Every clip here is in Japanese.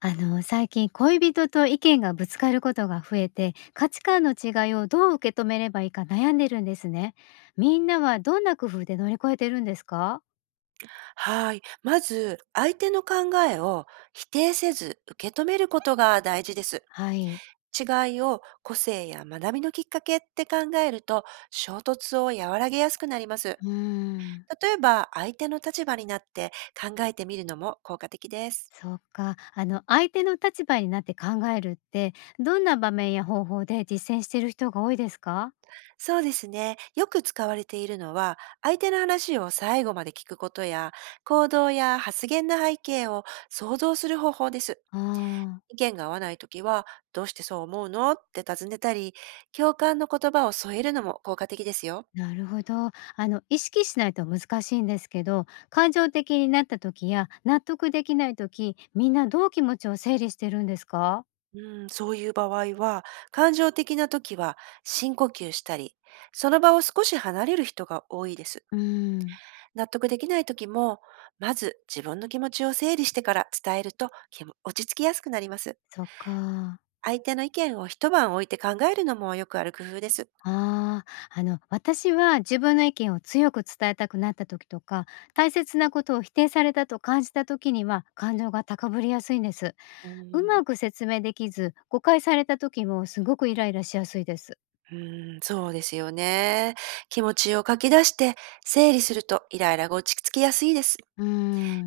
最近恋人と意見がぶつかることが増えて、価値観の違いをどう受け止めればいいか悩んでるんですね。みんなはどんな工夫で乗り越えてるんですか？はい。まず、相手の考えを否定せず受け止めることが大事です。はい。違いを個性や学びのきっかけって考えると、衝突を和らげやすくなります。うーん。例えば、相手の立場になって考えてみるのも効果的です。そうか、相手の立場になって考えるって、どんな場面や方法で実践してる人が多いですか？そうですね。よく使われているのは、相手の話を最後まで聞くことや、行動や発言の背景を想像する方法です。ああ、意見が合わないときは、どうしてそう思うのって尋ねたり、共感の言葉を添えるのも効果的ですよ。なるほど。意識しないと難しいんですけど、感情的になった時や納得できない時、みんなどう気持ちを整理してるんですか？うん、そういう場合は、感情的な時は深呼吸したり、その場を少し離れる人が多いです。うん。納得できない時も、まず自分の気持ちを整理してから伝えると、気も落ち着きやすくなります。そっか。相手の意見を一晩置いて考えるのもよくある工夫です。ああ、あの、私は自分の意見を強く伝えたくなった時とか、大切なことを否定されたと感じた時には、感情が高ぶりやすいんです。うーうん。まく説明できず、誤解された時もすごくイライラしやすいです。うそうですよね。気持ちを書き出して整理すると、イライラが落ち着きやすいです。うー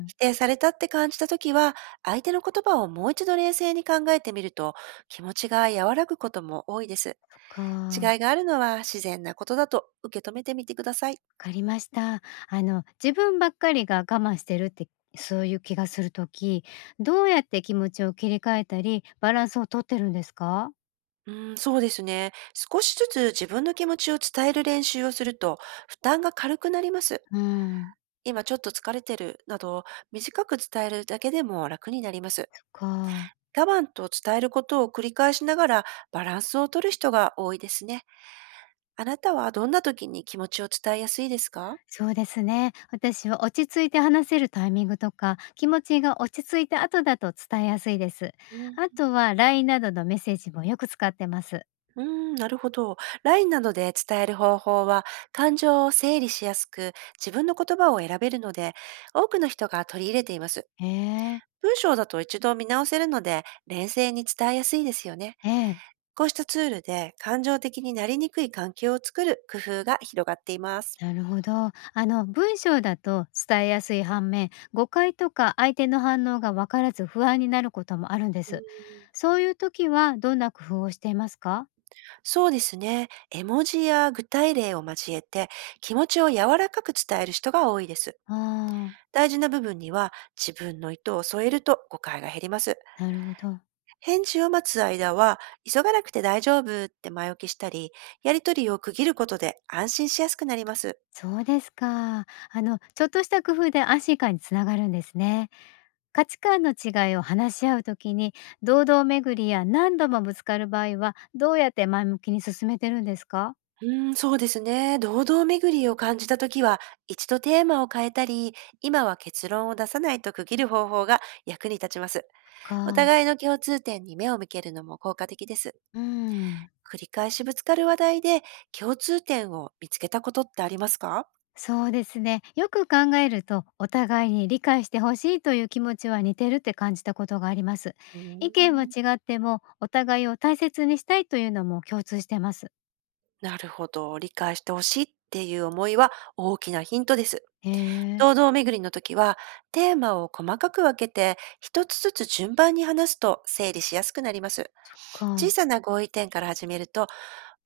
ん。否定されたって感じた時は、相手の言葉をもう一度冷静に考えてみると、気持ちが和らぐことも多いです。そっか、わ違いがあるのは自然なことだと受け止めてみてください。かりました。あの、自分ばっかりが我慢してるって、そういう気がする時、どうやって気持ちを切り替えたり、バランスをとってるんですか？そうですね。少しずつ自分の気持ちを伝える練習をすると、負担が軽くなります。うん。今ちょっと疲れてるなど、短く伝えるだけでも楽になります。そっか。我慢と伝えることを繰り返しながら、バランスを取る人が多いですね。あなたはどんな時に気持ちを伝えやすいですか？そうですね。私は落ち着いて話せるタイミングとか、気持ちが落ち着いた後だと伝えやすいです。うん、あとは LINE などのメッセージもよく使ってます。うーん、なるほど。LINE などで伝える方法は、感情を整理しやすく、自分の言葉を選べるので、多くの人が取り入れています。へえ。文章だと一度見直せるので、冷静に伝えやすいですよね。ええ、こうしたツールで感情的になりにくい環境を作る工夫が広がっています。なるほど。あの、文章だと伝えやすい反面、誤解とか相手の反応が分からず不安になることもあるんでうす。ん、そういう時はどんな工夫をしていますか？そうですね。絵文字や具体例を交えて、気持ちを柔らかく伝える人が多いです。ああ大事な部分には自分の意図を添えると、誤解が減ります。ー、なるほど。返事を待つ間は、急がなくて大丈夫って前置きしたり、やりとりを区切ることで安心しやすくなります。そうですか。あの、ちょっとした工夫で安心感につながるんですね。価値観の違いを話し合うときに、堂々巡りや何度もぶつかる場合は、どうやって前向きに進めてるんですか？そうですね。堂々巡りを感じたときは、一度テーマを変えたり、今は結論を出さないと区切る方法が役に立ちます。おか、互いの共通点に目を向けるのも効果的です。うん、繰り返しぶつかる話題で、共通点を見つけたことってありますか？そうですね。よく考えると、お互いに理解してほしいという気持ちは似てるって感じたことがあります。うー意見は違ん、っても、お互いを大切にしたいというのも共通してます。なるほど。理解してほしいっていう思いは、大きなヒントです。へえ、堂々巡りの時は、テーマを細かく分けて、一つずつ順番に話すと整理しやすくなります。か、小さな合意点から始めると、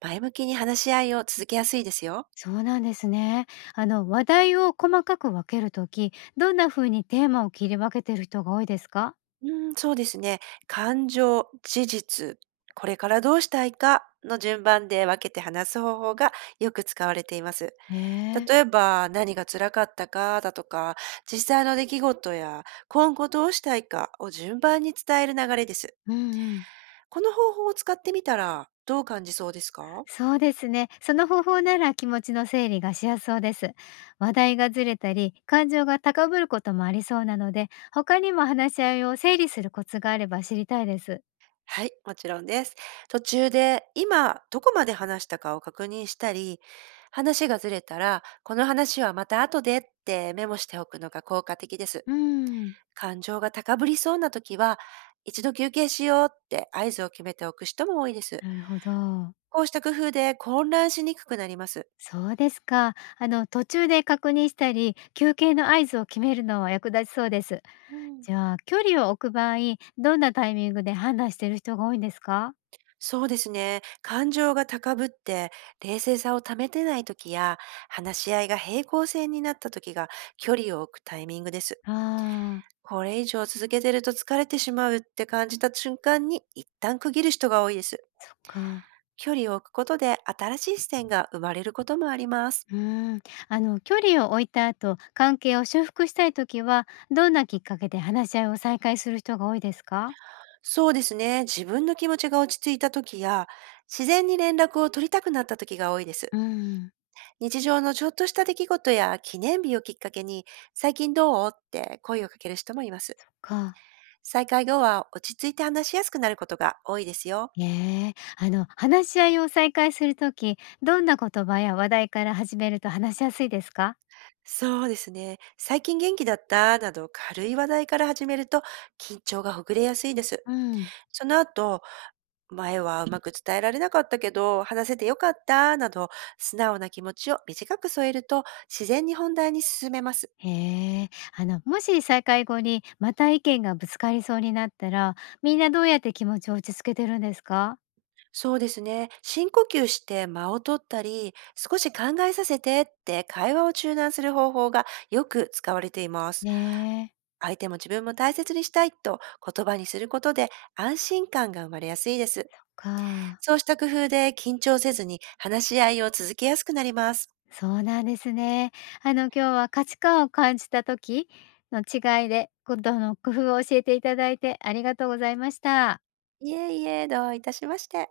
前向きに話し合いを続けやすいですよ。そうなんですね。話題を細かく分けるとき、どんな風にテーマを切り分けてる人が多いですか？うそうですね。感情、事実、これからどうしたいかの順番で分けて話す方法が、よく使われています。ええ、例えば、何が辛かったかだとか、実際の出来事や今後どうしたいかを順番に伝える流れです。うんうん。この方法を使ってみたら、どう感じそうですか？そうですね。その方法なら気持ちの整理がしやすそうです。話題がずれたり、感情が高ぶることもありそうなので、他にも話し合いを整理するコツがあれば知りたいです。はい、もちろんです。途中で今どこまで話したかを確認したり、話がずれたら、この話はまた後でってメモしておくのが効果的です。うん、感情が高ぶりそうな時は、一度休憩しようって合図を決めておく人も多いです。なるほど。こうした工夫で混乱しにくくなります。そうですか。あの、途中で確認したり、休憩の合図を決めるのは役立ちそうです。うん、じゃあ、距離を置く場合、どんなタイミングで判断している人が多いんですか？そうですね。感情が高ぶって冷静さを保てない時や、話し合いが平行線になった時が、距離を置くタイミングです。ああー、これ以上続けてると疲れてしまうって感じた瞬間に、一旦区切る人が多いです。そっか。距離を置くことで新しい視点が生まれることもあります。うーん、距離を置いた後、関係を修復したいときは、どんなきっかけで話し合いを再開する人が多いですか？そうですね。自分の気持ちが落ち着いた時や、自然に連絡を取りたくなった時が多いです。うん。日常のちょっとした出来事や記念日をきっかけに、最近どうって声をかける人もいます。か。再会後は落ち着いて話しやすくなることが多いですよ。ええ、話し合いを再開するとき、どんな言葉や話題から始めると話しやすいですか？そうですね。最近元気だったなど軽い話題から始めると、緊張がほぐれやすいです。うん。その後、前はうまく伝えられなかったけど話せてよかったなど、素直な気持ちを短く添えると自然に本題に進めます。へえ、もし再開後にまた意見がぶつかりそうになったら、みんなどうやって気持ちを落ち着けてるんですか？そうですね。深呼吸して間を取ったり、少し考えさせてって会話を中断する方法が、よく使われています。ねえ、相手も自分も大切にしたいと言葉にすることで、安心感が生まれやすいです。か。そうした工夫で、緊張せずに話し合いを続けやすくなります。そうなんですね。あの、今日は価値観を感じた時の違いで、こどの工夫を教えていただいてありがとうございました。いえいえ、どういたしまして。